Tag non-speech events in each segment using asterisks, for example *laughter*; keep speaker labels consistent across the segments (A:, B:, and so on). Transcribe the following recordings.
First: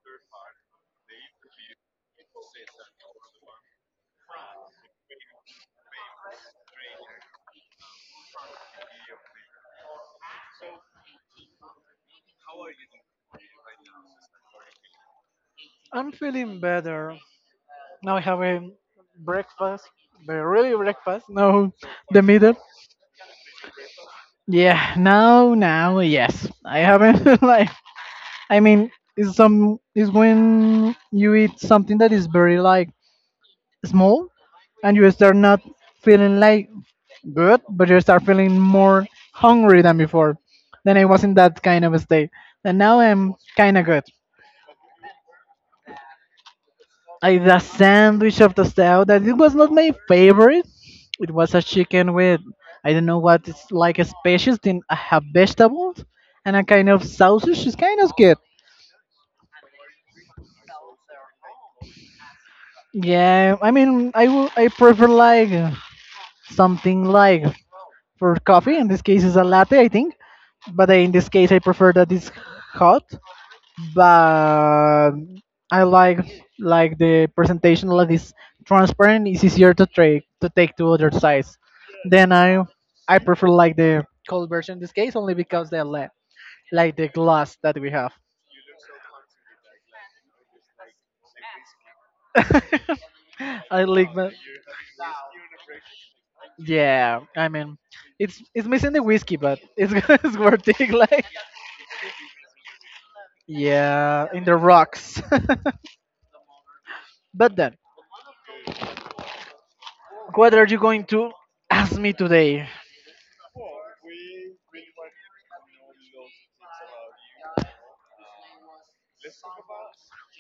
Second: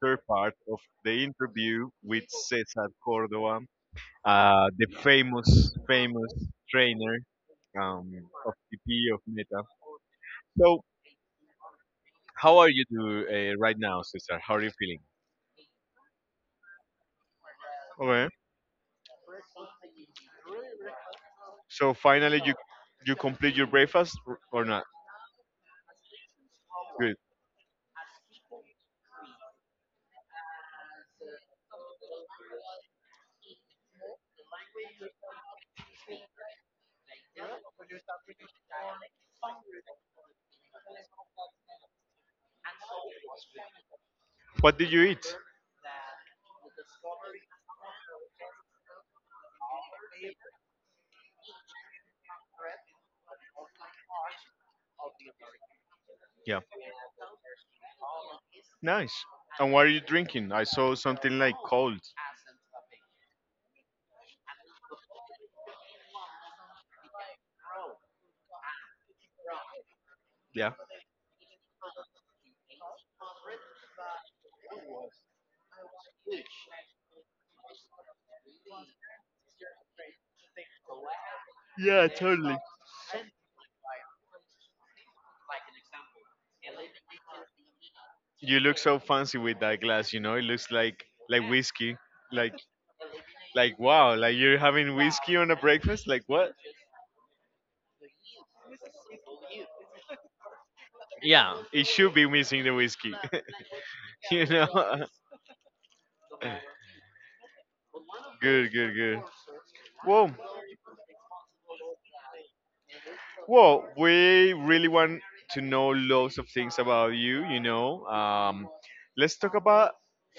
A: third part of the interview with Cesar Cordova, the famous trainer um, of PP of Meta. So, how are you do, right now, Cesar? How are you feeling?
B: I'm feeling better. Now I
A: Okay.
B: have a breakfast, but really breakfast. No,
A: So,
B: the
A: finally, you
B: middle.
A: you complete your breakfast or not?
B: Yeah, now, now, yes. I
A: Good.
B: haven't *laughs* like. I mean, it's some It's when you eat something that is very like small, and you start not feeling like good, but you start feeling more hungry than before. Then I was in that kind of a state, and now I'm kind of good.
A: What did you eat?
B: I the sandwich of the South. That it was not my favorite. It was a chicken with I don't know what it's like a species. Then I have vegetables and
A: Yeah.
B: a kind of sausage. It's kind of good.
A: Nice. And what are you drinking? I saw something like cold.
B: Yeah, I mean I prefer like something like for coffee. In this case, is a latte, I think.
A: Yeah.
B: But I, in this case, I prefer that it's hot, but I like the presentation that is transparent. It's easier to take to other sides.
A: Yeah,
B: Then
A: totally.
B: I prefer like the cold version in this case only because they let like the glass that we have.
A: You look so fancy with that glass, you know? It looks like whiskey. Like
B: *laughs*
A: like
B: I like
A: wow,
B: my,
A: like you're having whiskey on a breakfast? Like what?
B: yeah. I mean, it's missing the whiskey, but it's *laughs* it's worth it. *laughs* Like
A: Yeah. It should be missing the whiskey.
B: yeah,
A: *laughs*
B: in
A: You
B: the
A: know?
B: rocks. *laughs*
A: *laughs*
B: But then,
A: Good, good, good. Whoa.
B: what are you going to ask me today?
A: Well, we really want to know lots of things about you, you know. Let's talk about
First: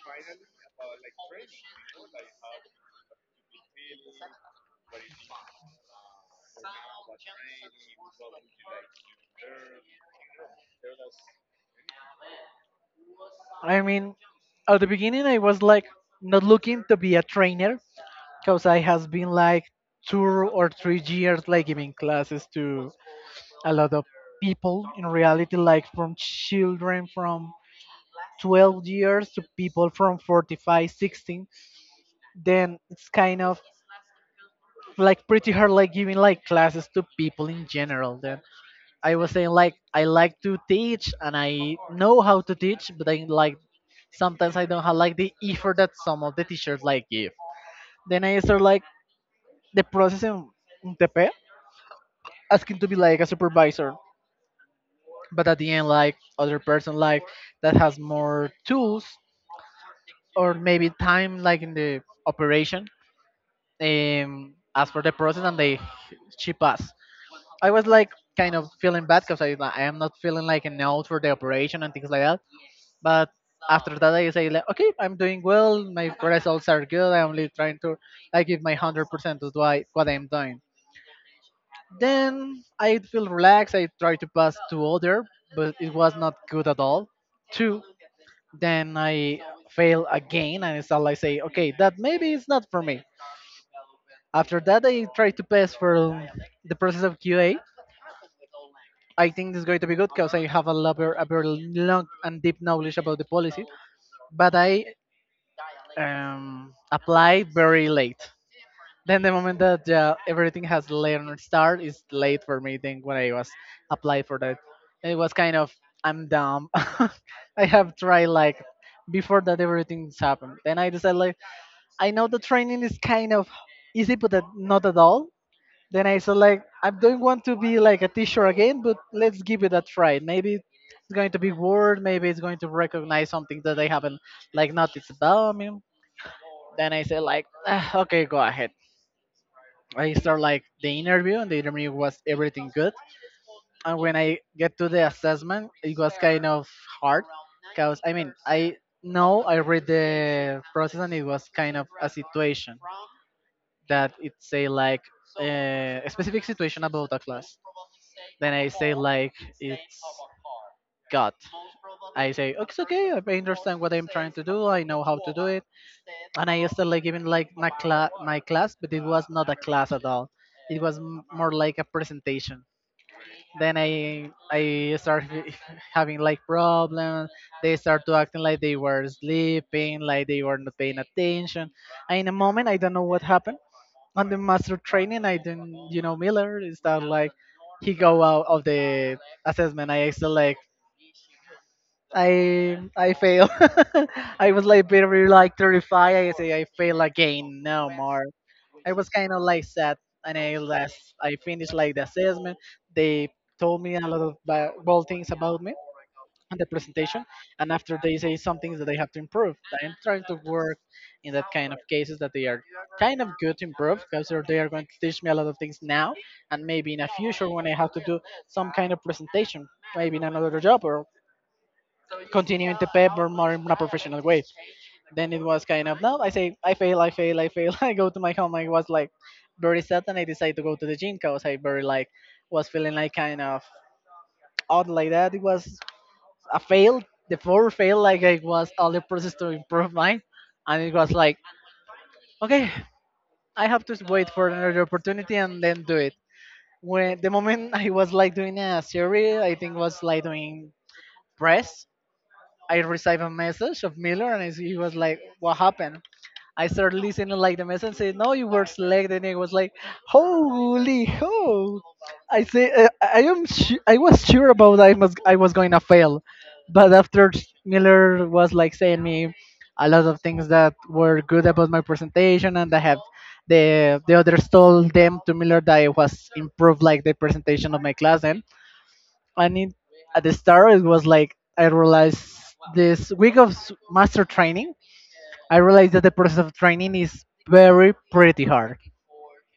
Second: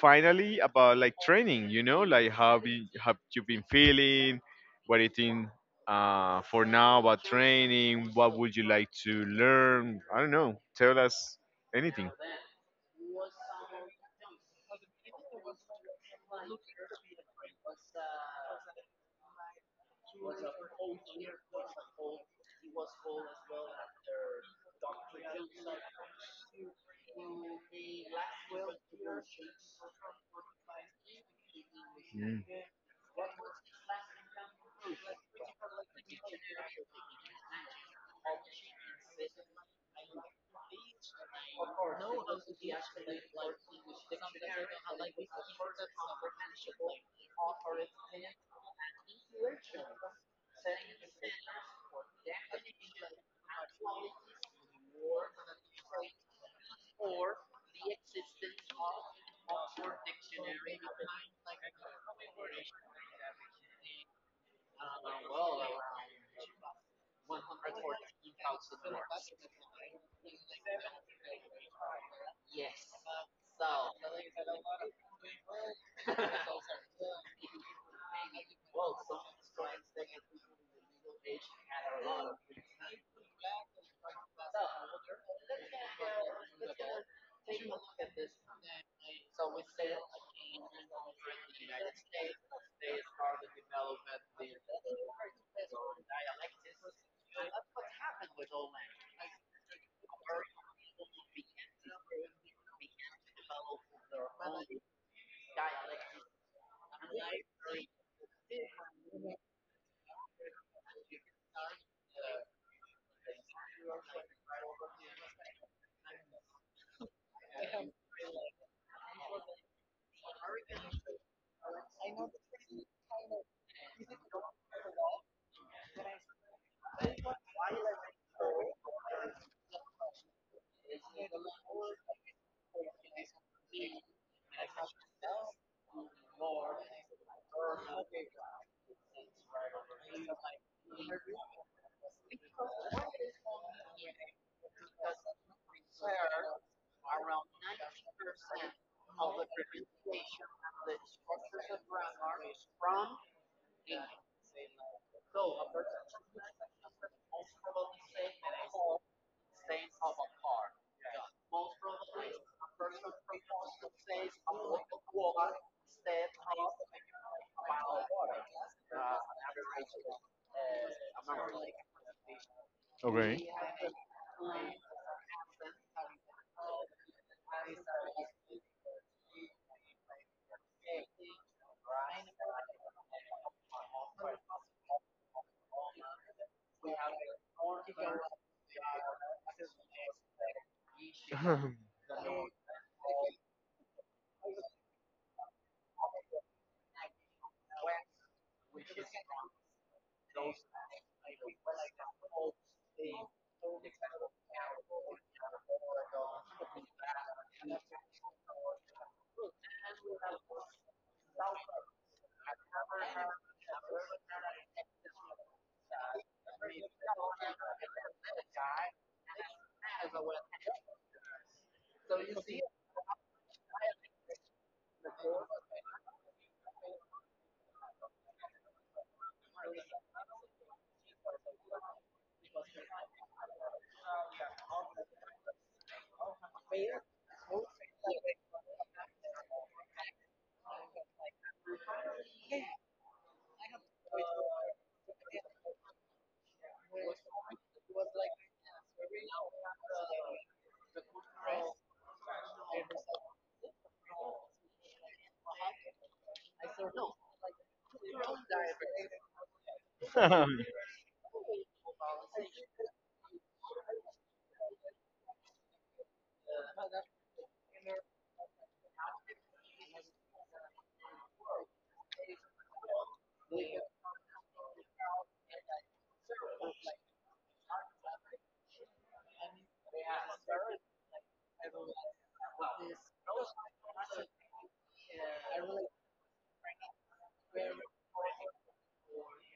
A: finally about like training, you know, like have you been feeling? What do you think for now about training? What would you like to learn? I don't know. Tell us anything.
B: I mean, at the beginning, I was like not looking to be a trainer because I has been like 2 or 3 years like giving classes to a lot of people in reality, like from children from 12 years to people from 45, 16.
A: Mm.
B: Then it's kind of like pretty hard like giving like classes to people in general. Then I was saying like I like to teach and I know how to teach, but I like sometimes I don't have like the effort that some of the teachers like give. Then I start like the process in TP, asking to be like a supervisor, but at the end like other person like that has more tools or maybe time like in the operation ask for the process and they chip us. I was like kind of feeling bad because I am not feeling like a note for the operation and things like that. But after that, I say like, okay, I'm doing well. My results are good. I'm only trying to, I give my 100% to what I'm doing. Then I feel relaxed. I try to pass to other, but it was not good at all. Two. Then I fail again, and it's all I say, okay, that maybe it's not for me. After that, I try to pass for the process of QA. I think this is going to be good because I have a, lot, a very long and deep knowledge about the policy, but I apply very late. Then the moment that everything has learned start is late for me. Then when I was applied for that, it was kind of I'm dumb. *laughs* I have tried like before that everything's happened. Then I decided like I know the training is kind of easy, but not at all. Then I said like I don't want to be like a teacher again, but let's give it a try. Maybe it's going to be word. Maybe it's going to recognize something that I haven't like noticed about me. Then I said like, "Ah, okay, go ahead. I start like the interview, and the interview was everything good. And when I get to the assessment, it was kind of hard, cause I mean I know I read the process, and it was kind of a situation that it say like a specific situation about a class. Then I say like it's God. I say "Okay, it's okay. I understand what I'm trying to do. I know how to do it. And I started like giving like my class, but it was not a class at all. It was more like a presentation.
A: Okay.
B: Then I started *laughs* having like problems. They start to acting like they were sleeping, like they were not paying attention. And in a moment, I don't know what happened on the master training. I didn't Miller is that like he go out of the assessment. I still like I fail. *laughs* I was like very like terrified. I say I fail again no more. It was kind of like sad, and I finished like the assessment. They told me a lot of bad things about me on the presentation, and after they say some things that I have to improve. I'm trying to work in that kind of cases that they are kind of good to improve because they are going to teach me a lot of things now, and maybe in a future when I have to do some kind of presentation, maybe in another job or continuing to pay but more in a professional way. Then it was kind of no, I say I fail, I fail, I fail. *laughs* I go to my home. I was like very sad, and I decided to go to the gym because I very like was feeling like kind of odd like that. It was a fail. The four fail like I was all the process to improve mine, and it was like okay, I have to wait for another opportunity and then do it. When the moment I was like doing a series, I think was like doing press, I received a message of Miller, and he was like, "What happened?" I started listening like the message and said, "No, you were selected." And it was like, "Holy ho!" I say, "I am, I was sure about I was going to fail," but after Miller was like saying me a lot of things that were good about my presentation, and I have the others told them to Miller that I was improved like the presentation of my class, and it at the start it was like I realized this week of master training, I realized that the process of training is very pretty hard.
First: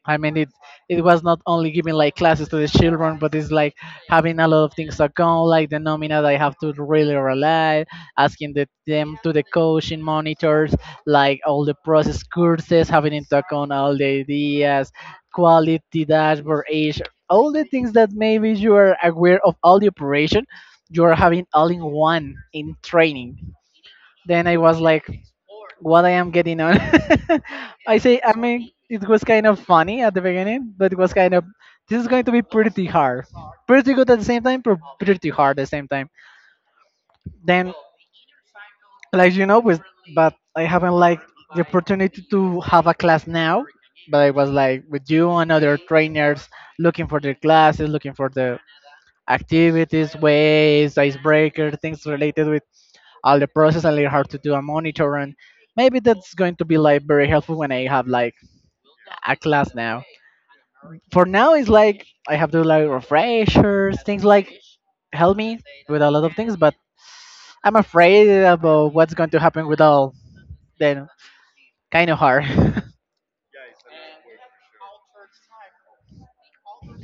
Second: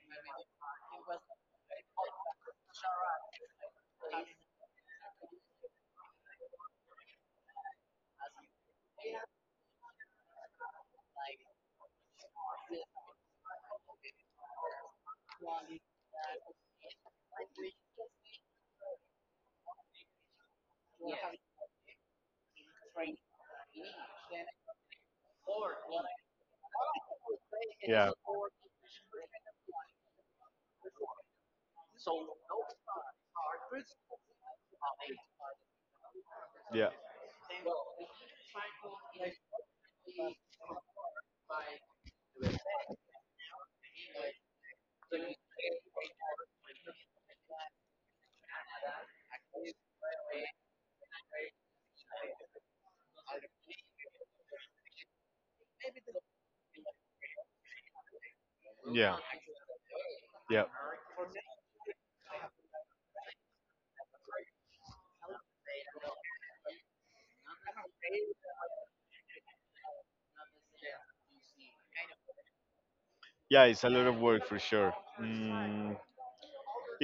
B: I mean, it was not only giving like classes to the children, but it's like having a lot of things to go, like the nomina that I have to really rely, asking the, them to the coaching monitors, like all the process courses, having in account all the ideas, quality dashboard, age, all the things that maybe you are aware of all the operation, you are having all in one in training. Then I was like, what I am getting on. *laughs* I
A: Yeah.
B: say, I mean, it was kind of funny at the beginning, but it was kind of, this is going to be pretty hard. Pretty good at the same time, but pretty hard at the same time. Then, like you know, with, but I haven't like the opportunity to have a class now. But I was like with you and other trainers looking for their classes, looking for the activities, ways, icebreaker, things related with all the process and learn how to do a monitor and maybe that's going to be like very helpful when I have like
A: Yeah. Yeah.
B: at class now.
A: Yeah.
B: For now, it's like I have to like refreshers, things like help me with a lot of things, but I'm afraid about what's going to happen with all. Then kind of hard.
A: Yeah, it's a lot of work for sure. Mm,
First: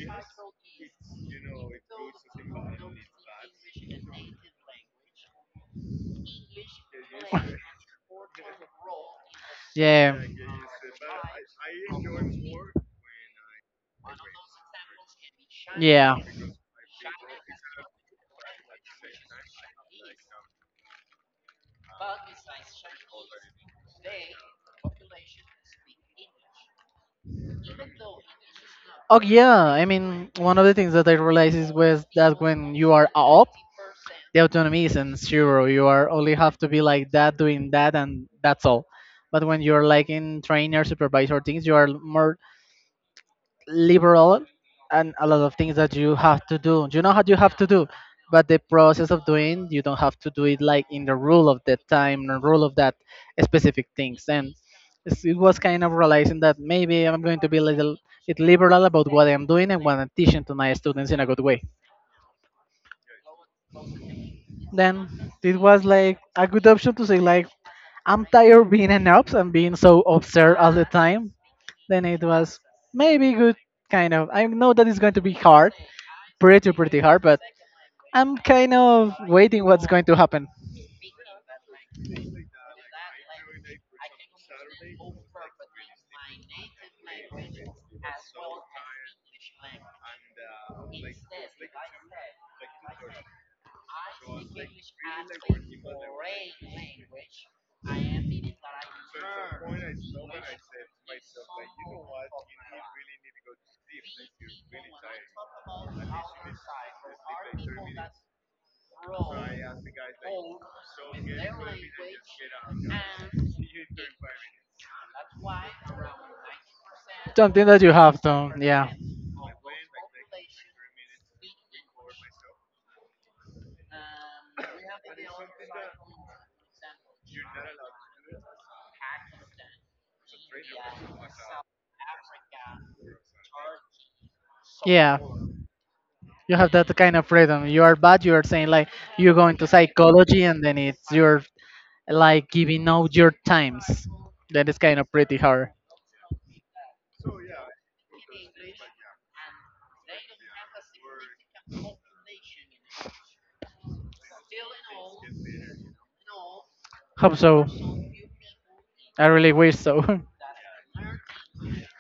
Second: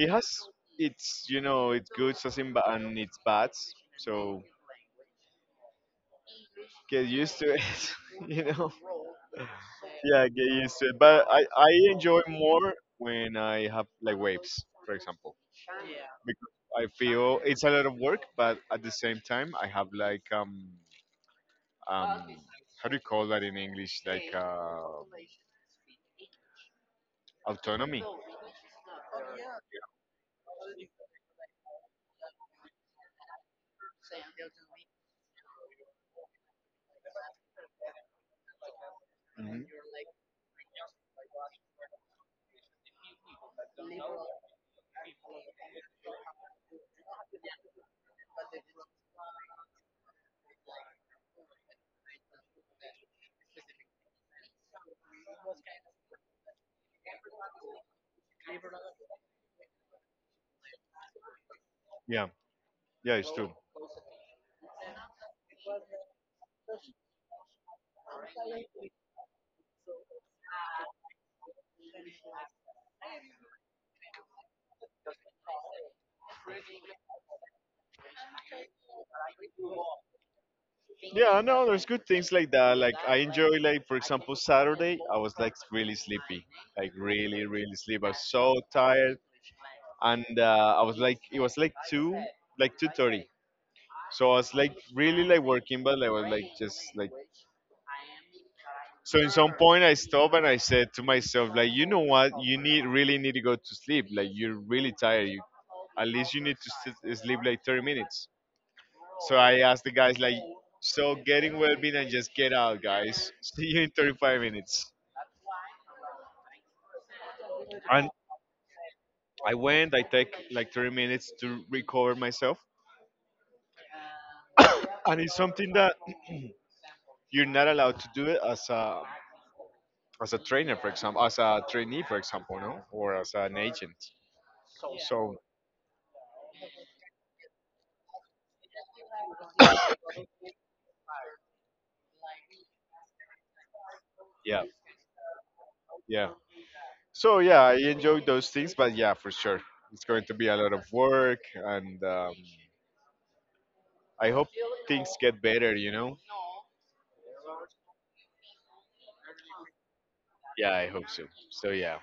A: it has it's you know it's good and and it's bad. So get used to it. *laughs* You know.
B: *laughs* Yeah.
A: Yeah, get used to it. But I enjoy more when I have like waves, for example,
B: Yeah.
A: because I feel it's a lot of work, but at the same time I have like um how do you call that in English like autonomy.
B: Oh yeah, I mean one of the things that I realized is was that when you are up, the autonomy isn't zero. You are only have to be like that, doing that, and that's all. But when
A: Mhm.
B: you're like in trainer, supervisor things, you are more liberal and a lot of things that you have to do. You know how you have to do, but the process of doing, you don't have to do it like in the rule of that time, the rule of that specific things. And it was kind of realizing that maybe I'm going to be a little bit liberal about what I'm doing and what I'm teaching to my students in a good way.
A: Yeah. Yeah, it's true.
B: Then it was like a good option to say like I'm tired of being an ops and being so observed all the time. Then it was maybe good kind of. I know that it's going to be hard, pretty hard, but I'm kind of waiting what's going to happen.
A: Yeah, no, there's good things like that. Like I enjoy like for example Saturday, I was like really sleepy, like really sleepy. I was so tired, and I was like it was like 2:30, so I was like really like working, but I was like just like so. In some point, I stopped and I said to myself like, you know what, you need really need to go to sleep. Like you're really tired. You at least you need to sleep like 30 minutes. So I asked the guys like, so getting well being and just get out, guys. *laughs* See you in 35 minutes.
B: Something that you
A: And
B: have to, yeah,
A: I went, I take like 30 minutes to recover myself. And it's something that you're not allowed to do it as a trainer, for example, as a trainee, for example, no, or as an agent.
B: yeah.
A: So
B: You have that kind of freedom. You are bad. You are saying like you go into psychology, and then it's your like giving out your times.
A: yeah,
B: That is kind of pretty hard.
A: yeah. So yeah, I enjoy those things, but yeah, for sure, it's going to be a lot of work, and I hope things get better. You know?
B: Hope so. I really wish so. *laughs*
A: Yeah, I hope so. So yeah.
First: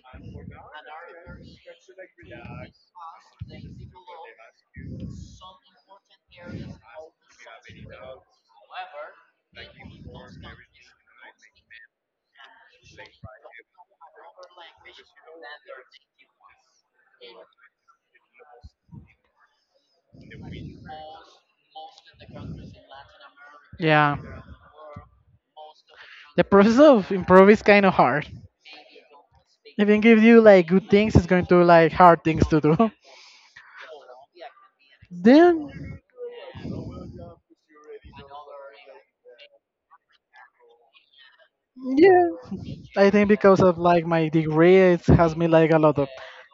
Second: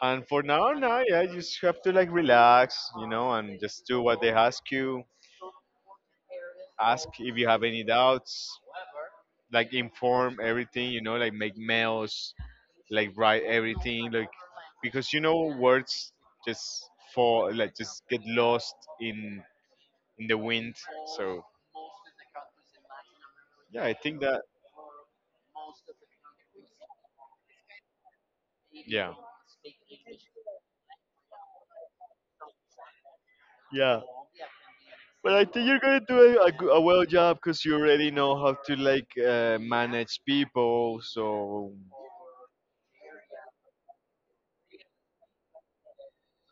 A: And for yeah, you just have to like relax, you know, and just do what they ask you. Ask if you have any doubts. Like inform everything, you know, like make mails, like write everything, like because you know words just fall, like just get lost in in the wind. So yeah, I
B: Yeah.
A: think that
B: The process of improve is kind of hard.
A: yeah.
B: If it gives you like good things, it's going to like hard things to do. *laughs*
A: Yeah. But I think
B: Then
A: you're gonna do a well job because you already know how to like manage people. So
B: yeah, I think because of like my degree, it has me like a lot of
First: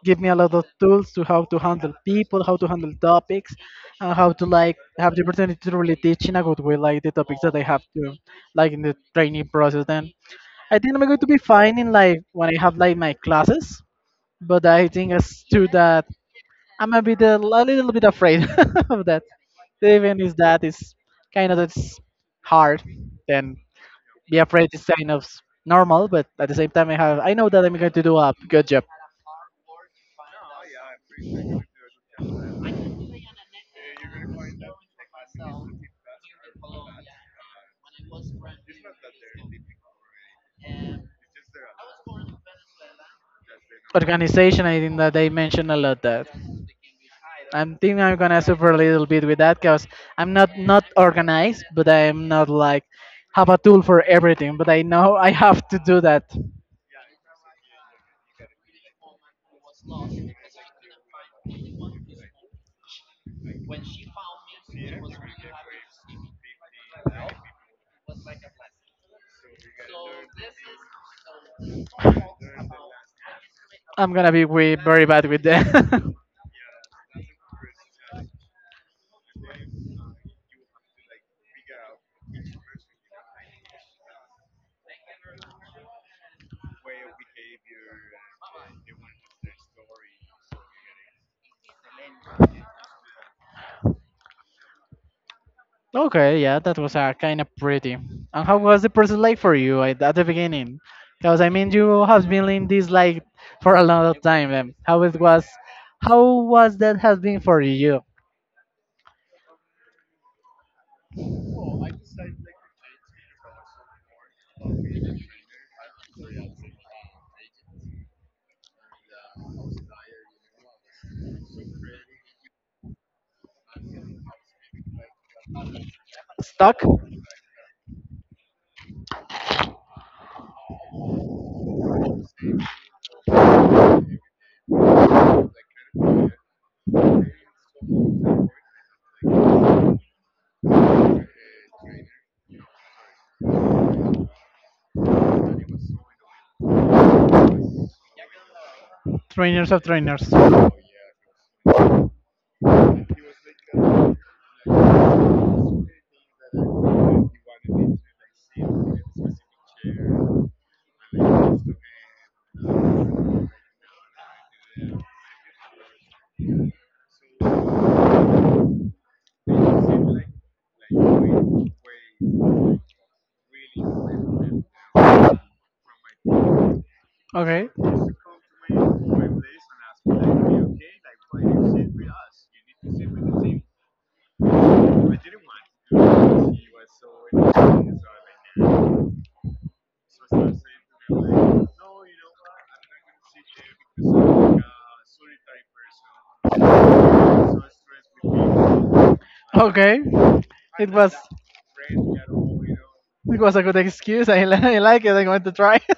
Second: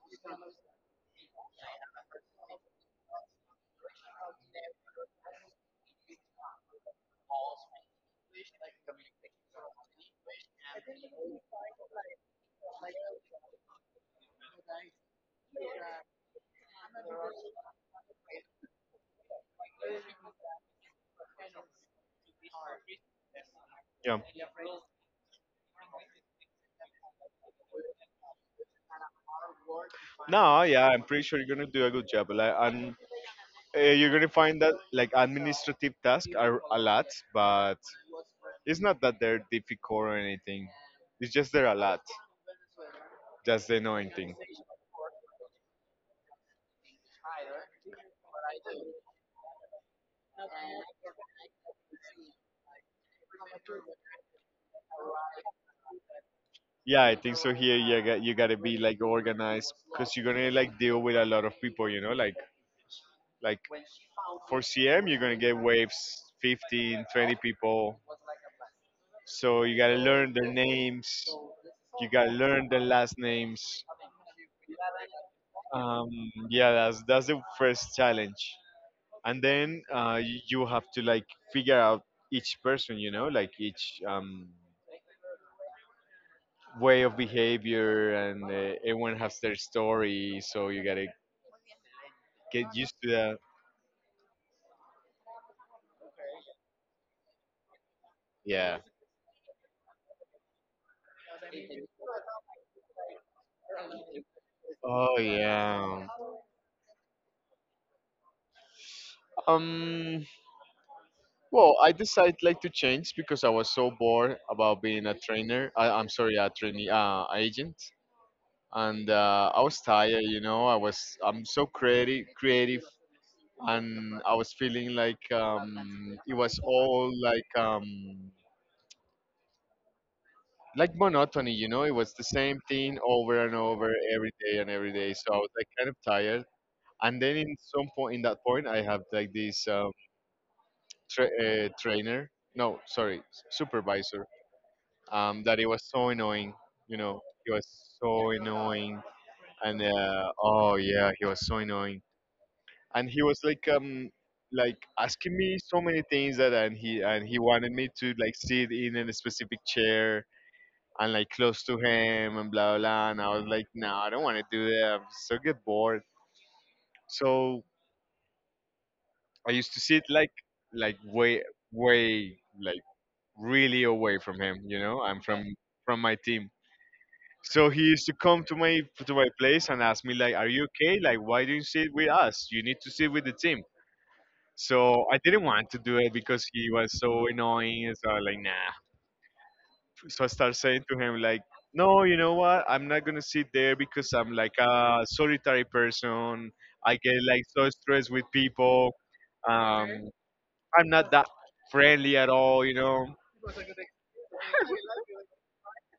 B: give me a lot of tools to how to handle people, how to handle topics, and how to like have the opportunity to really teach in a good way, like the topics that I have to like in the training process. Then I think I'm going to be fine in life when I have like my classes, but I think as to that, I'm a little bit afraid *laughs* of that. Even is that is kind of it's hard, then
A: yeah.
B: be afraid is kind of normal. But at the same time, I know that I'm going to do a good job.
A: No, yeah, I'm pretty sure you're gonna do a good job. Like, and you're gonna find that like administrative tasks are a lot, but it's not that they're difficult or anything. It's just they're a lot. Just the annoying thing.
B: Organization, I think that they mentioned a lot that. I'm thinking I'm gonna suffer a little bit with that because I'm not organized, but I'm not like have a tool for everything. But I know I have to do that.
A: Yeah, I think so. Here, you gotta be like organized because you're gonna like deal with a lot of people. You know, like for CM, you're gonna get waves 15, 20 people. So you gotta learn their names. You gotta learn their last names.
B: I'm gonna be we very bad with that.
A: Um, yeah, that's the first challenge. And then you have to like figure out each person. You know, like each way of behavior, and everyone has their story, so you gotta get used to that.
B: *laughs* Okay, yeah, that was kind of pretty. And how
A: Yeah.
B: was the process like for you at the beginning? Because I mean, you have been in this like for a lot of time. How it
A: Oh
B: was,
A: yeah.
B: how was that has been for you?
A: Um. Well, I decided like to change because I was so bored about being a trainer. I'm sorry, a trainee, agent, and I was tired. You know, I'm so creative, and I was feeling like it was
B: Stuck,
A: all like monotony, you know, it was the same thing over and over every day and every day. So I was like kind of tired. And then in some point, in that point, I have like this trainer, no, sorry, supervisor, that it was so annoying, you know, he was so annoying.
B: trainers
A: And
B: of trainers.
A: oh yeah, he was so annoying. And he was like asking me so many things that and he wanted me to like sit in a specific chair and like close to him and blah blah. And I was like, no, I don't want to do that. I'm so get bored. So I used to sit like way way like really away from him, you know, I'm from my team. So
B: Okay,
A: he used to come to my place and ask me like, "Are you okay? Like, why do you sit with us? You need to sit with the team." So I didn't want to do it because he was so annoying. So I was like, "Nah, so I start saying to him like, no, you know what? I'm not gonna sit there because I'm like a solitary person. I get like so stressed with people. Um,
B: okay,
A: I'm
B: it
A: not
B: was
A: that friendly at all, you know.
B: it was a good excuse. *laughs* I like it. I'm going to try. *laughs*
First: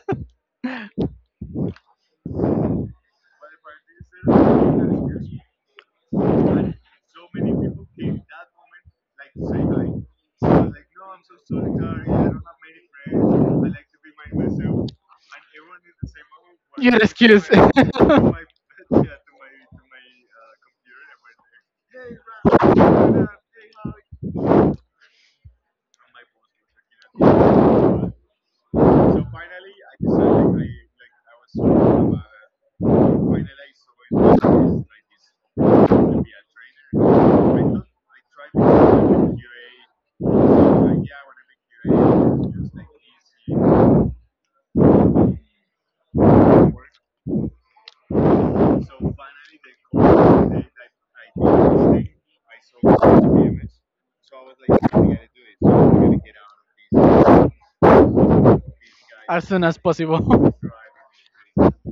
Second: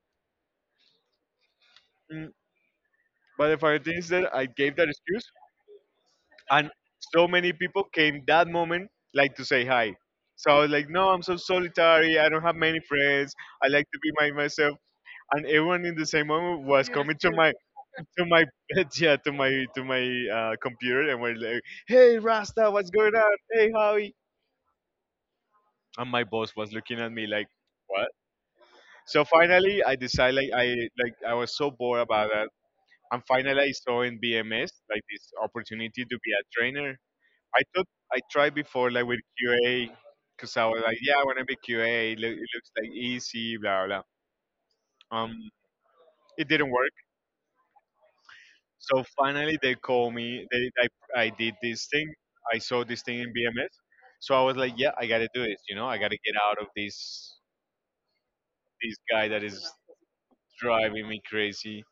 A: Mm, But the funny thing is that I gave that excuse, and so many people came that moment like to say hi. So I was like, no, I'm so solitary. I don't have many friends. I like to be by myself. And everyone in the same moment was
B: Your
A: coming to
B: excuse.
A: my *laughs* to my computer and we're like hey rasta what's going on hey howie
B: *laughs*
A: and my boss was looking at me like what. So finally I decided like I like I was so bored about that and finally I saw in BMS like this opportunity to be a trainer. I thought I tried before like with QA because I was like yeah I want to be QA it looks like easy blah blah. um it didn't work. So finally, they call me. I did this thing. I saw this thing in BMS. So I was like, yeah, I gotta do it. You know, I gotta get out of this guy that
B: As soon
A: is
B: as possible.
A: driving me crazy.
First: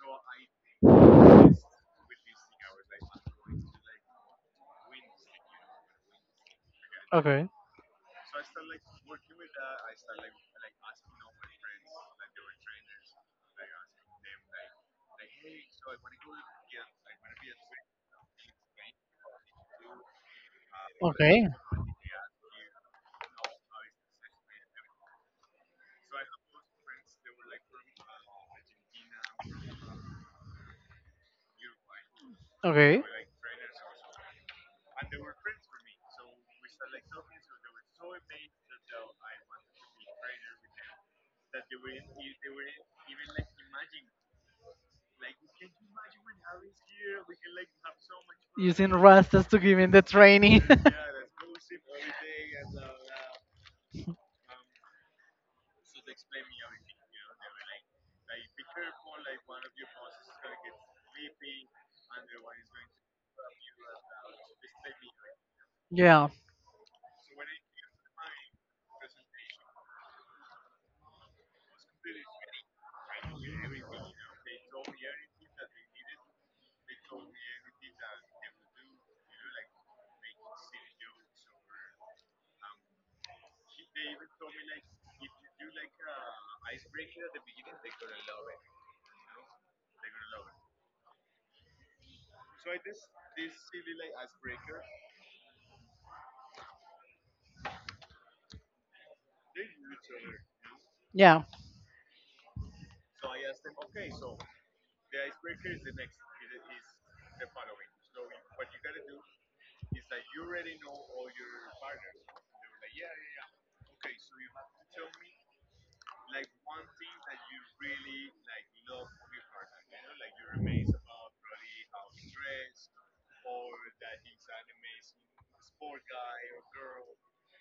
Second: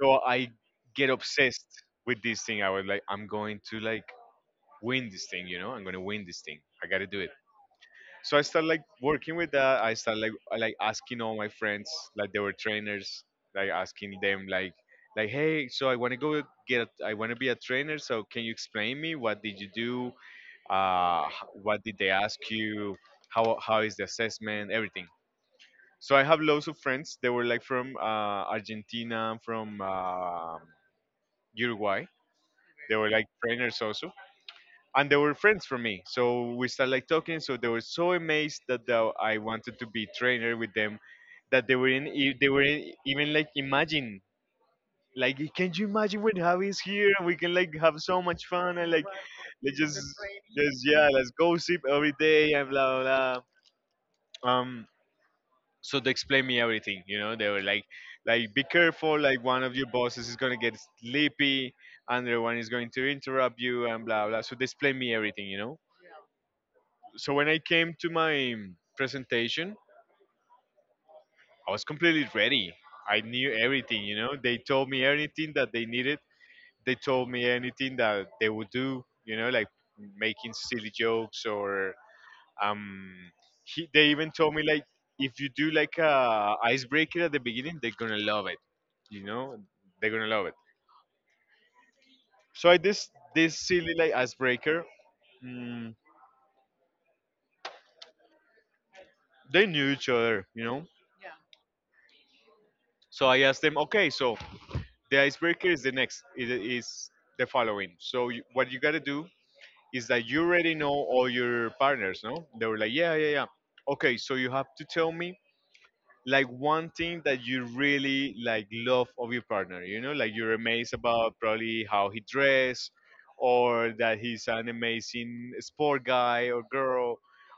A: So I get obsessed with this thing. I was like, I'm going to like win this thing. You know, I'm gonna win this thing. I gotta
B: *laughs*
A: do it.
B: Okay.
A: So I started like working with that. I started like asking all my friends, like they were trainers, like asking them like hey, so I want to go get I want to be a trainer. So can you explain me what did you do?
B: Okay.
A: What did they ask you? How is the assessment? Everything. So I have loads of friends. They were like from Argentina, from Uruguay. They
B: Okay.
A: were like trainers also and they were friends for me. So we started like talking. So they were so amazed that I wanted to be trainer with them, that they were in, even like imagine, like can you imagine when Javi is here? We can like have so much fun
B: Using
A: and like
B: Rastas to
A: let's
B: give him the training. *laughs*
A: just yeah, let's gossip every day and blah blah blah. So they explained me everything. You know, they were like be careful. Like one of your bosses is gonna get sleepy, another one is going to interrupt you and blah blah. So they explained me everything. You know
B: Yeah.
A: so when I came to my presentation, I was completely ready. I knew everything, you know. They told me anything that they needed. They told me anything that they would do, you know, like making silly jokes or um. They even told me like if you do like a icebreaker at the beginning, they're gonna love it, you know. They're gonna love it. So I this silly like icebreaker. Mm, they knew each other, you know.
B: Yeah.
A: So I asked them, okay, so the icebreaker is the following. So you, what you gotta do is that you already know all your partners, no? They were like, yeah, yeah, yeah. Okay, so you have to tell me like one thing that you really like love of your partner. You know, like you're amazed about probably how he dress, or that he's an amazing sport guy or girl,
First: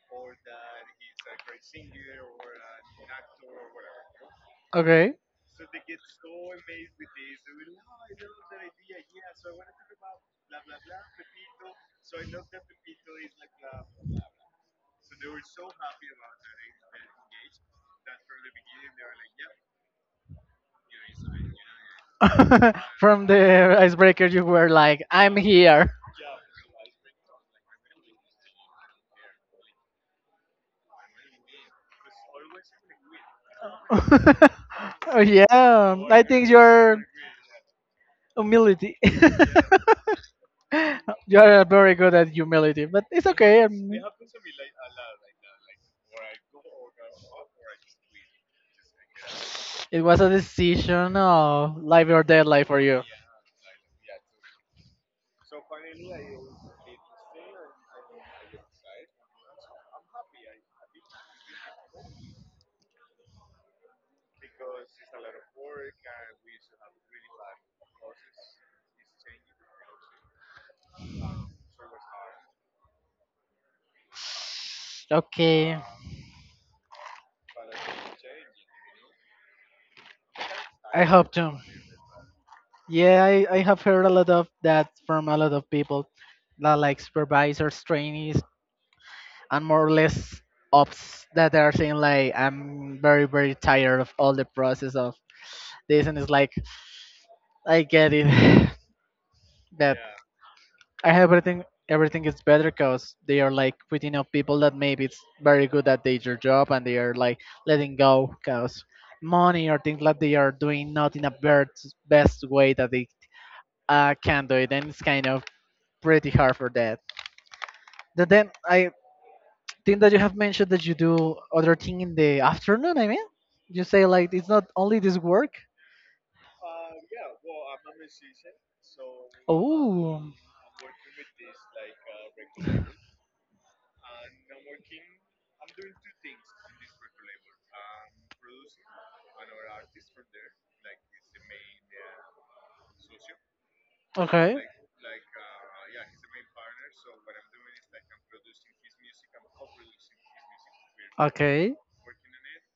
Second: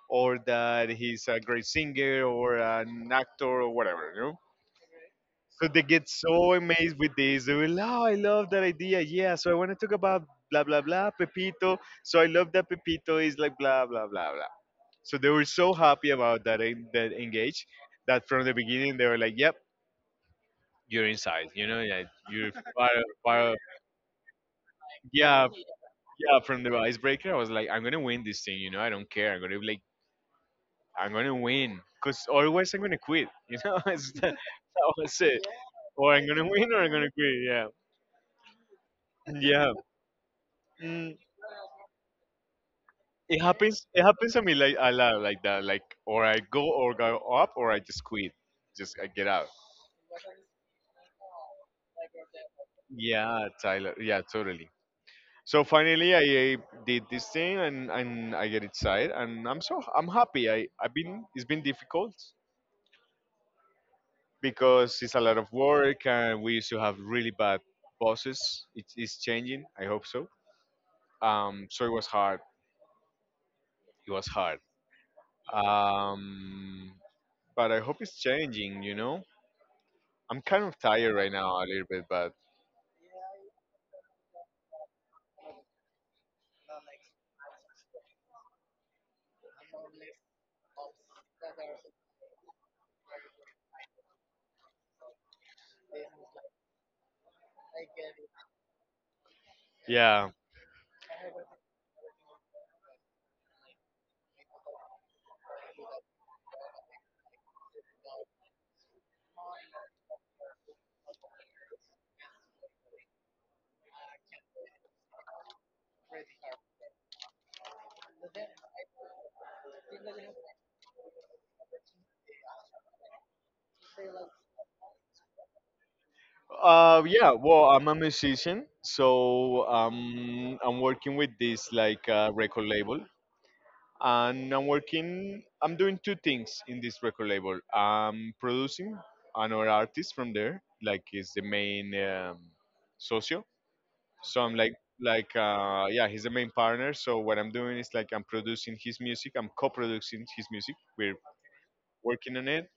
A: or that he's a great singer or an actor or whatever. You know?
B: Okay.
A: So they get so amazed with this. They will, oh, I love that idea. Yeah. So I want to talk about blah, blah, blah, Pepito. So I love that Pepito is like blah, blah, blah, blah. So they were so happy about that, that engage that from the beginning they were like, yep, you're inside. You know, yeah, you're
B: *laughs*
A: far,
B: From
A: far. *laughs*
B: the icebreaker, you were like, I'm
A: Yeah.
B: here.
A: Yeah. From the icebreaker, I was like, I'm going to win this thing. You know, I don't care. I'm going to like, I'm going to win because otherwise I'm going to quit. You know, *laughs* That
B: *laughs*
A: that was
B: Oh,
A: it.
B: yeah,
A: Or
B: I
A: I'm going to
B: think
A: win or I'm
B: you're
A: going to quit. Yeah.
B: humility.
A: Yeah.
B: *laughs*
A: *laughs* Mm.
B: You are very good at humility, but it's
A: it
B: okay.
A: happens it happens to me like a lot like that, like or I go or go up or I just quit, just I get out.
B: It was a decision of life or death life for you.
A: Yeah, Tyler, yeah, totally. So finally I did this thing, and I get inside, and I'm happy. I've been, it's been difficult because it's a lot of work, and we used to have really bad bosses. It is changing, I hope so. So it was hard. It was hard.
B: Okay,
A: um but I hope it's changing, you know. I'm kind of
B: I
A: tired right
B: hope
A: now
B: to.
A: a little bit, but
B: Yeah, I have heard a lot of that from a lot of people, like supervisors, trainees, and more or less ops that are saying like I'm very tired of all the process of this and it's like I get it *laughs* that
A: yeah.
B: I have everything everything is better because they are like putting up people that maybe it's very good at their job and they are like letting go because money or things like they are doing not in a best way that they can do it and it's kind of pretty hard for that. But then I thing that you have mentioned that you do other thing in the afternoon, I mean? You say like it's not only this work?
A: Yeah. Well, I'm a musician, so
B: Oh,
A: I'm working with this like record label, and I'm working. I'm doing two things in this record label. I'm producing another artist from there, like is the main socio. So I'm
B: okay.
A: like yeah, he's the main partner. So what I'm doing is like I'm producing his music. I'm co-producing his music. We're
B: Okay.
A: working on it.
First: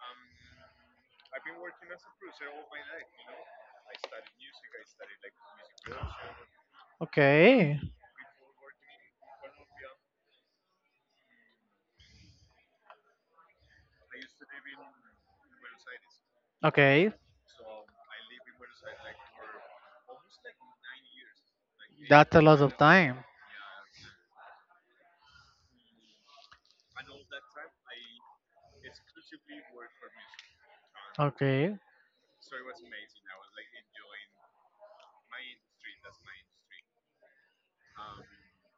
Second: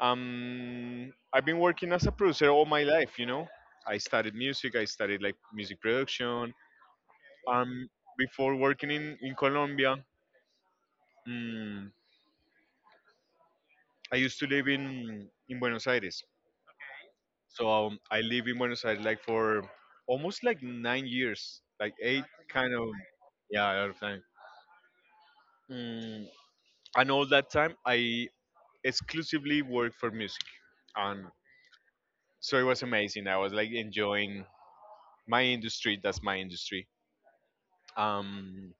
A: I've been working as a producer all my life. You know, I studied music. I studied like music production.
B: Okay.
A: Um, Before working in Colombia, mm, I used to live in Buenos Aires.
B: Okay.
A: So I live in Buenos Aires like for almost like 9 years, like eight
B: That's a lot
A: kind
B: of
A: of.
B: time.
A: Yeah, a lot of time. Mm, and all that time, I exclusively worked for music, and
B: Okay.
A: so it was amazing. I was like enjoying my industry. That's my industry. Um,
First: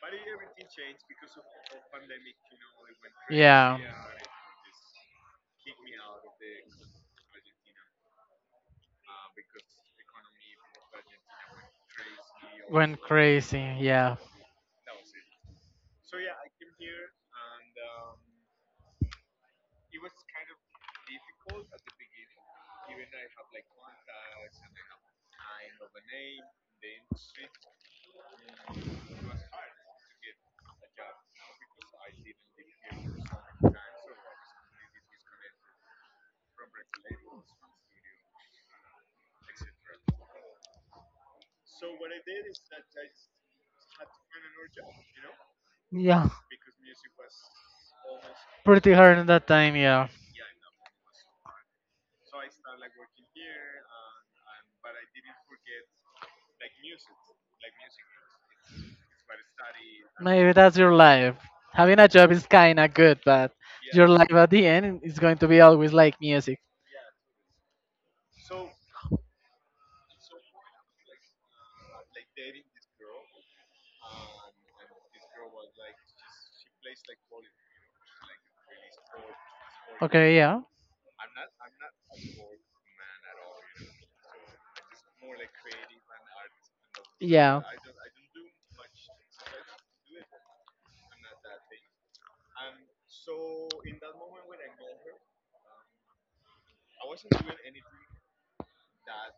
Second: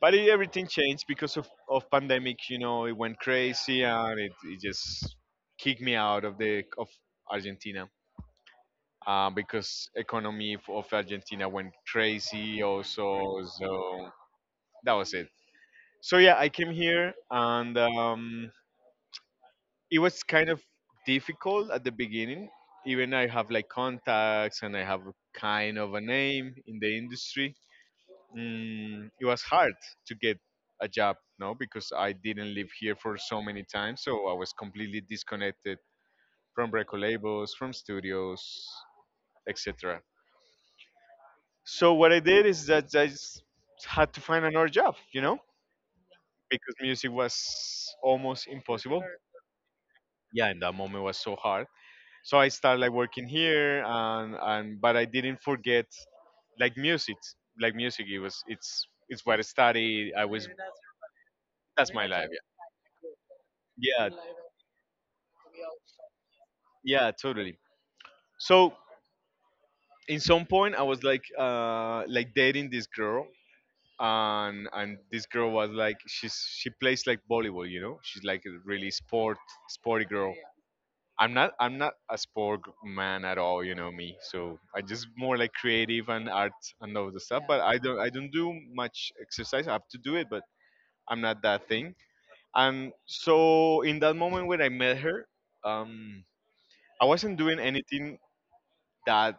A: but it, everything changed because of pandemic. You know, it went
B: Yeah.
A: crazy and it just kicked me out of the of Argentina because economy of Argentina went crazy
B: Went
A: also.
B: crazy.
A: So
B: Yeah.
A: that was it. So yeah, I came here and it was kind of difficult at the beginning. Even I have like contacts and I have kind of a name in the industry. Mm, it was hard to get a job, no, because I didn't live here for so many times, so I was completely disconnected from record labels, from studios, etc. So what I did is that I just had to find another job, you know,
B: Yeah,
A: because music was almost
B: pretty
A: impossible.
B: hard in that time, yeah.
A: Yeah, in that moment was so hard. So I started like working here and but I didn't forget like music. Like music it was, it's what I studied. I was
B: Maybe that's your life.
A: that's
B: Having
A: my
B: a
A: life.
B: job is kinda good, but
A: Yeah.
B: your life at the end is going to be always like music.
A: Yeah, totally. So in some point I was like dating this girl, and this girl was like she plays like volleyball, you know. She's like a really sport sporty girl.
B: Okay, yeah.
A: I'm not a sport man at all, you know me, so I just more like creative and art, and all the stuff, but
B: Yeah.
A: I don't do much exercise. I have to do it, but I'm not that thing. And so in that moment when I met her, um I wasn't doing anything that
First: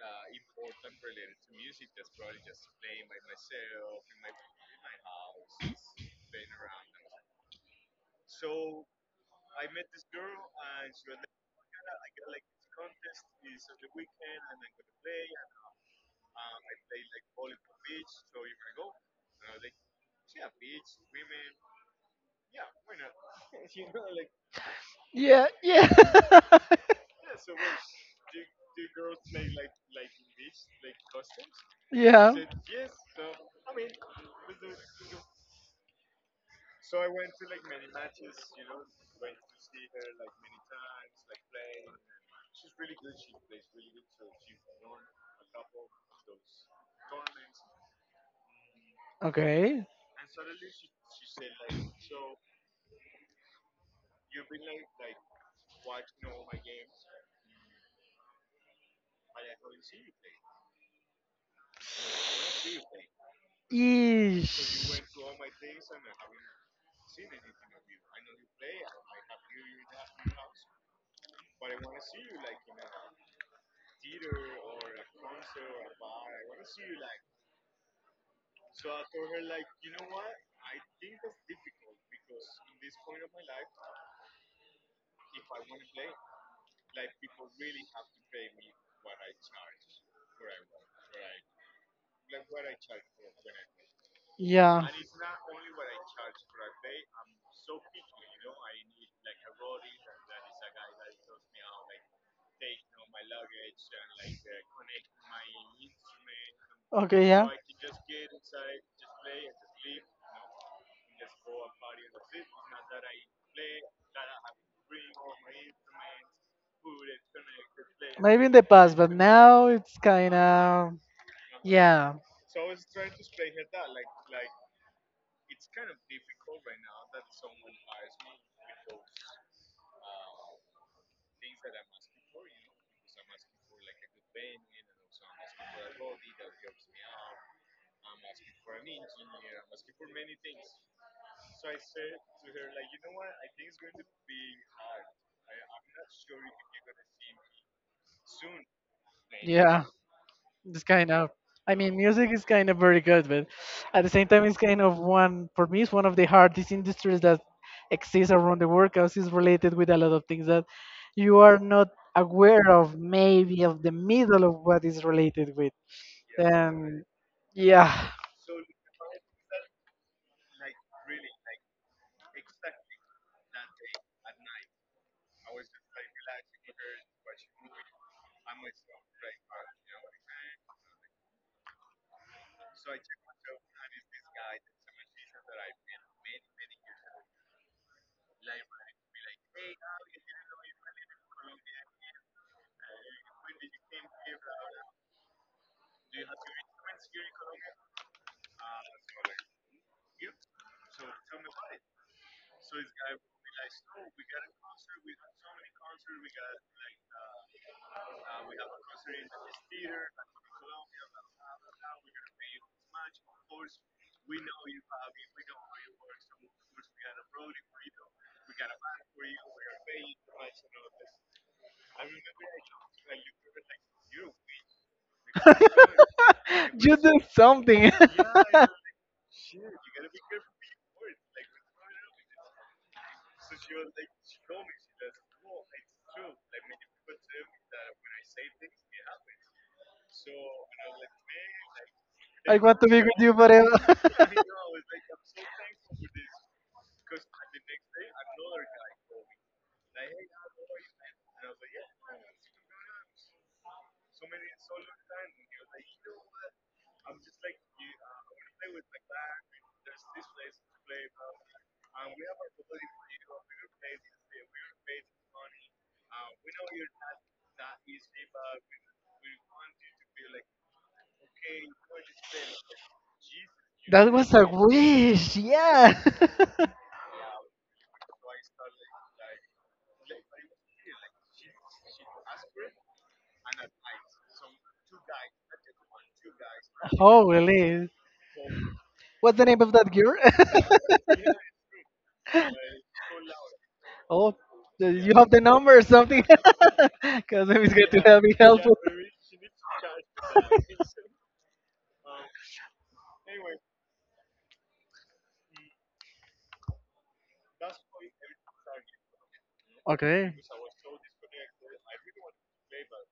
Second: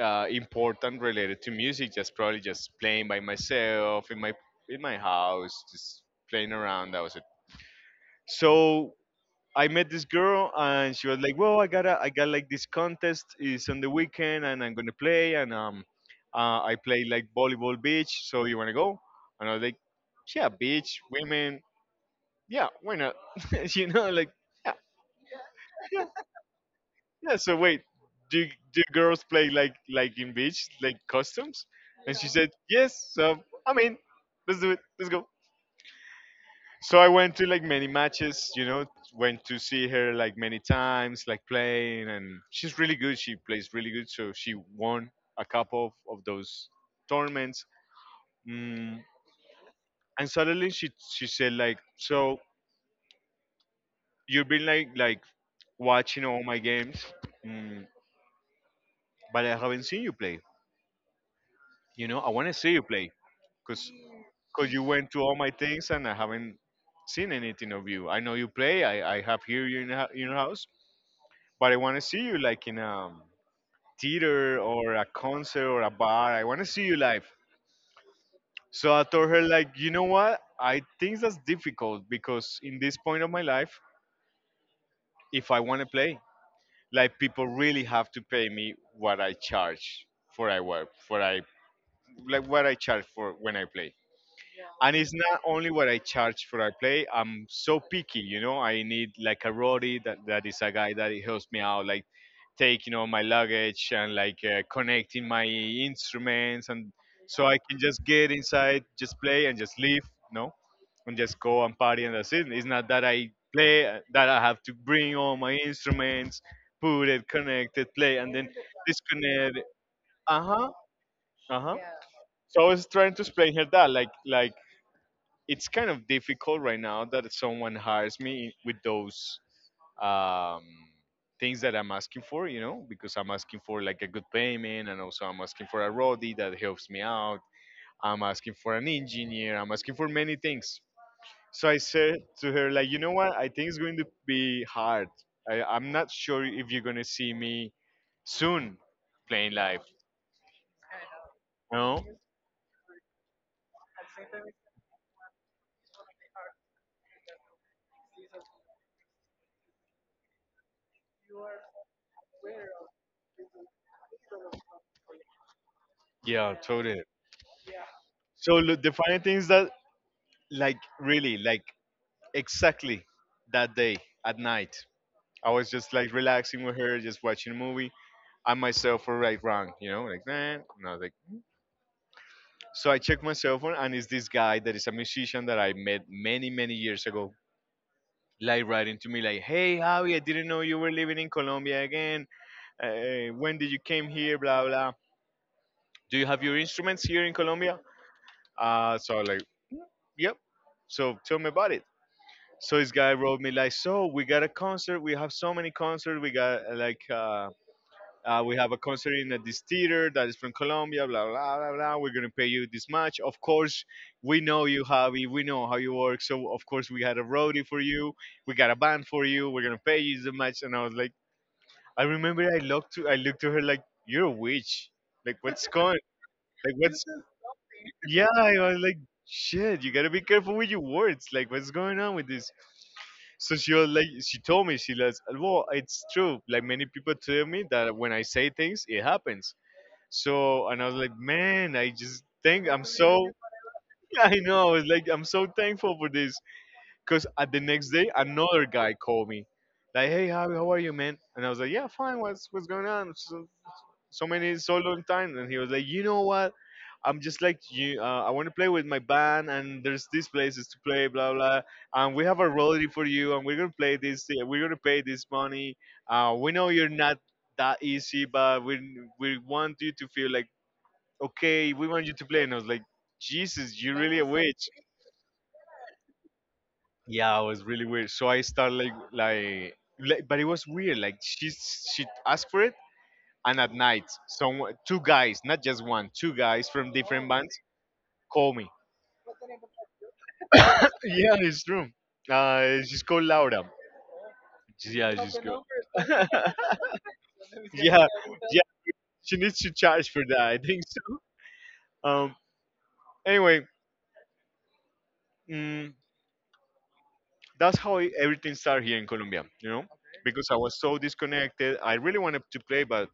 A: important related to music. Just probably just playing by myself in my house, just playing around. That was it. So I met this girl, and she was like, "Well, I got like this contest is on the weekend, and I'm gonna play, and I play like volleyball beach. So you wanna go?" And I was like, "Yeah, beach, women, yeah, why not? *laughs* you know, like." Yeah.
B: Yeah, yeah.
A: Yeah. So wait, do do girls play like in beach like costumes?
B: *laughs*
A: And she
B: Yeah.
A: said yes. So I mean, let's do it. Let's go. So I went to like many matches. You know, went to see her like many times, like playing, and she's really good. She plays really good. So she won a couple of those tournaments. Mm,
B: Okay.
A: and suddenly she said like, so you've been like watching all my games, mm, but I haven't seen you play. You know, I want to see you play because you
B: Ish.
A: went to all my things and I haven't seen anything of you. I know you play. I have hear you in the in your house, but I want to see you like in a theater or a concert or a bar. I want to see you live. So I told her like, you know what? I think that's difficult because in this point of my life, if I want to play, like people really have to pay me what I charge for I work for I like what I charge for when I play.
B: Yeah.
A: And it's not only what I charge for I play. I'm so picky, you know. I need like a roadie that is a guy that it helps me out, like taking all my luggage and like connecting my instruments, and
B: Okay,
A: so
B: yeah.
A: I can just get inside, just play and just leave, no, and just go and party and that's it. It's not that I play that I have to bring all my instruments, put it, connect it, play, and
B: Maybe
A: then
B: in the past, but
A: disconnect.
B: now it's kind
A: Uh huh.
B: of
A: Uh huh.
B: yeah,
A: So I was trying to explain her that, like it's kind of difficult right now that someone hires me with those um, things that I'm asking for, you know, because I'm asking for like a good payment, and also I'm asking for a roadie that helps me out. I'm asking for an engineer. I'm asking for many things. So I said to her, like, you know what? I think it's going to be hard. I'm not sure if you're going to see me soon playing live.
B: yeah. It's kind of, I mean,
A: No?
B: music is kind of very good, but at the same time, it's kind of one, for me, it's one of the hardest industries that exists around the world because it's related with a lot of things that you are not aware of, maybe of the middle of what is related with.
A: Yeah, totally.
B: And yeah,
A: So look, the funny thing is that, like, really, like, exactly that day at night. I was just like relaxing with her, just watching a movie. I myself were right wrong, you know, like nah. And I was like, so I checked my cell phone, and it's this guy that is a musician that I met many, many years ago, like writing to me like, hey Javi, I didn't know you were living in Colombia again. When did you came here? Blah blah. Do you have your instruments here in Colombia? So I was like, yep. So tell me about it. So this guy wrote me like, so we got a concert. We have so many concerts. We got we have a concert in this theater that is from Colombia. Blah blah blah blah. We're gonna pay you this much. Of course, we know you, Javi. We know how you work. So of course, we had a roadie for you. We got a band for you. We're gonna pay you so much. And I was like, I remember I looked to her like, you're a witch. Like what's going? Like
B: *laughs* you
A: what's?
B: do something.
A: Yeah, I was like, shit, you gotta be careful with your words. Like, what's going on with this? So she told me, she was, well, it's true. Like many people tell me that when I say things, it happens. So, and I was like, man, I just
B: *laughs* I
A: think
B: want
A: I'm
B: to be with
A: so,
B: you forever.
A: *laughs* I know, I was like, I'm so thankful for this. Because at the next day, another guy called me. Like, hey, Javi, how are you, man? And I was like, yeah, fine. What's going on? So so many, so long time, and he was like, you know what,
B: *laughs*
A: I'm just like you. I want to play with my band, and there's these places to play, blah blah, and we have a royalty for you, and we're gonna play this, we're gonna pay this money. We know you're not that easy, but we want you to feel like okay, we want you to play. And I was like, Jesus, you're
B: That
A: really a
B: was a
A: witch.
B: wish, yeah. *laughs*
A: Yeah, I was really weird. So I started but it was weird. Like she asked for it, and at night, some two guys, not just one, two guys from
B: Oh,
A: different bands
B: really?
A: call me.
B: What's the name of that girl?
A: Yeah, it's true. She's called Laura.
B: *laughs* Oh, do
A: Yeah,
B: you have
A: she's
B: the
A: called.
B: number or
A: *laughs*
B: something? *laughs* Because if it's going to
A: Yeah,
B: help me
A: yeah,
B: helpful.
A: she needs to charge for that. I
B: *laughs*
A: think so. Um, anyway, mm, that's how everything started here in Colombia. You know,
B: Okay.
A: because I was so disconnected. I really wanted to play, but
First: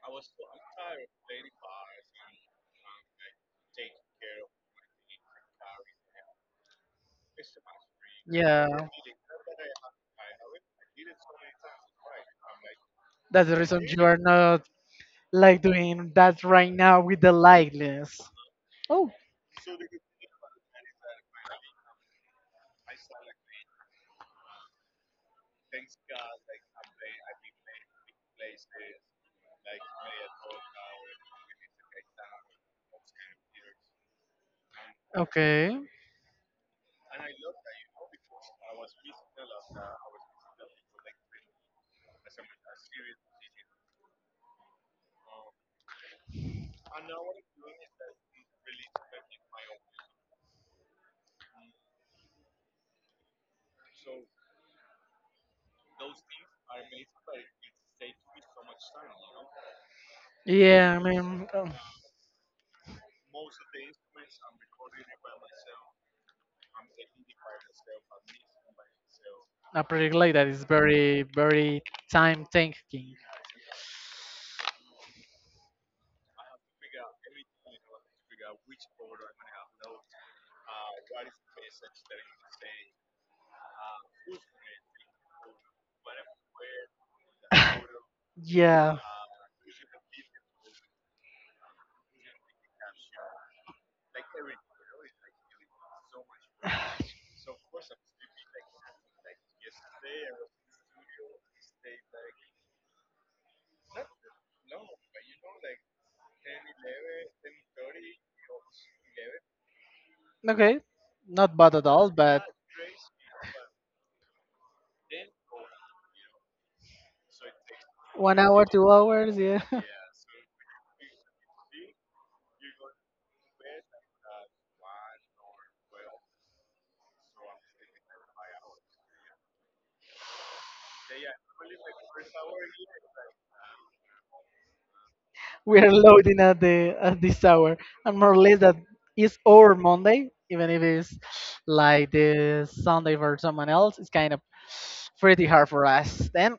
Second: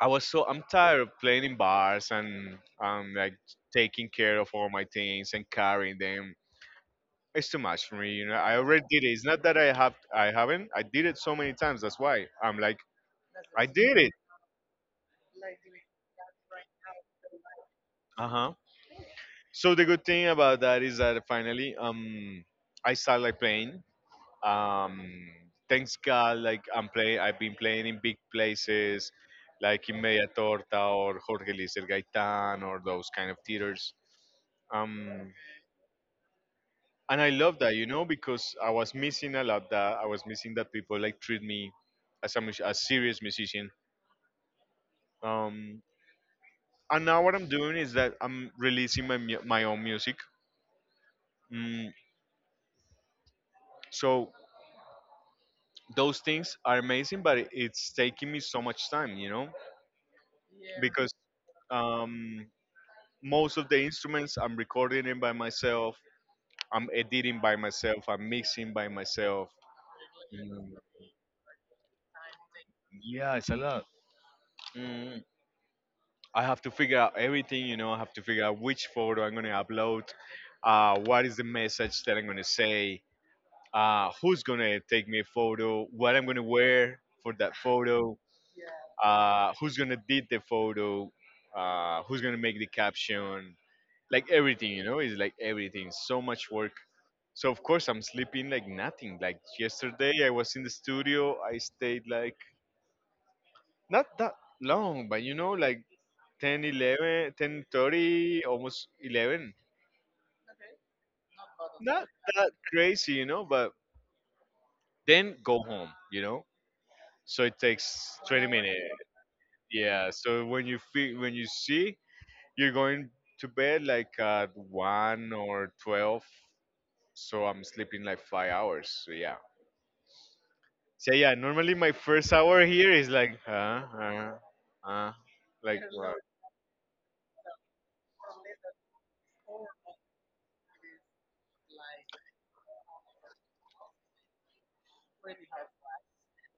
A: I was so I'm tired of playing in bars, and like taking care of all my things and carrying them. It's too much for me. You know, I
B: Yeah,
A: already did it. It's not that I have, I haven't. I did it so many times. That's why I'm like,
B: that's the
A: I
B: reason
A: did
B: you
A: it.
B: are not like doing that right now with the likeness.
A: Uh huh.
B: Oh,
A: So the good thing about that is that finally, I started like playing. Um, Thanks God, like I'm playing. I've been playing in big places, like in Media Torta or Jorge Luis El Gaitán or those kind of theaters. Um,
B: okay.
A: and I love that, you know, because I was missing a lot that I was missing that people like treat me as a, a serious musician. Um, and now what I'm doing is that I'm releasing my my own music. Mm, so those things are amazing, but it's taking me so much time, you know,
B: Yeah, I
A: because
B: mean,
A: um, most of the instruments I'm recording it by myself. I'm editing by myself. I'm mixing by myself.
B: a project like that is
A: Mm,
B: very, very time taking.
A: yeah, it's a lot. Mm, I have to figure out everything, you know. I have to figure out which photo I'm going to upload, what is the message that I'm going to say, who's gonna take me a photo, what I'm gonna wear for that photo,
B: Yeah,
A: who's gonna edit the photo, who's gonna make the caption, like everything, you know, it's like everything, so much work. So of course I'm sleeping like nothing. Like yesterday I was in the studio, I stayed like not that long, but you know, like 10, 11, 10:30, almost 11.
B: okay, not bad at
A: Not
B: all, but
A: that crazy, you know, but then go home, you know. So it takes
B: one
A: 20
B: hour,
A: minutes.
B: 2 hours, yeah. *laughs*
A: Yeah, so when you feel when you see you're going to bed like at 1 or 12, so I'm sleeping like 5 hours. So yeah. So yeah, normally my first hour here is like uh uh
B: We
A: like
B: are
A: uh,
B: loading at the at this hour, and more or less that is our Monday, even if it's like the Sunday for someone else. It's kind of pretty hard for us. Then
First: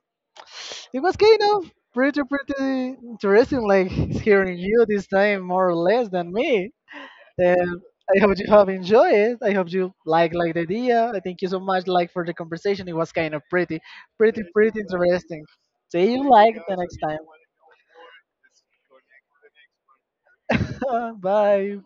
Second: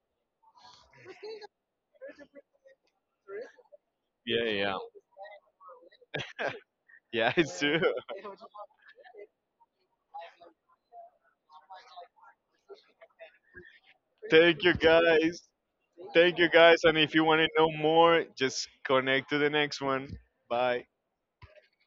B: it was kind of pretty, pretty interesting, like
A: yeah,
B: hearing
A: yeah,
B: you this time more or less than me.
A: yeah. *laughs* It's true.
B: Then I hope you have enjoyed it. I hope you like the idea. I thank you so much like for the conversation. It was kind of pretty, pretty,
A: Thank you
B: pretty
A: guys.
B: interesting. See you
A: Thank you
B: like the
A: guys, and
B: next
A: if
B: time.
A: you want to know more, just connect to the next one. Bye.
B: *laughs* Bye.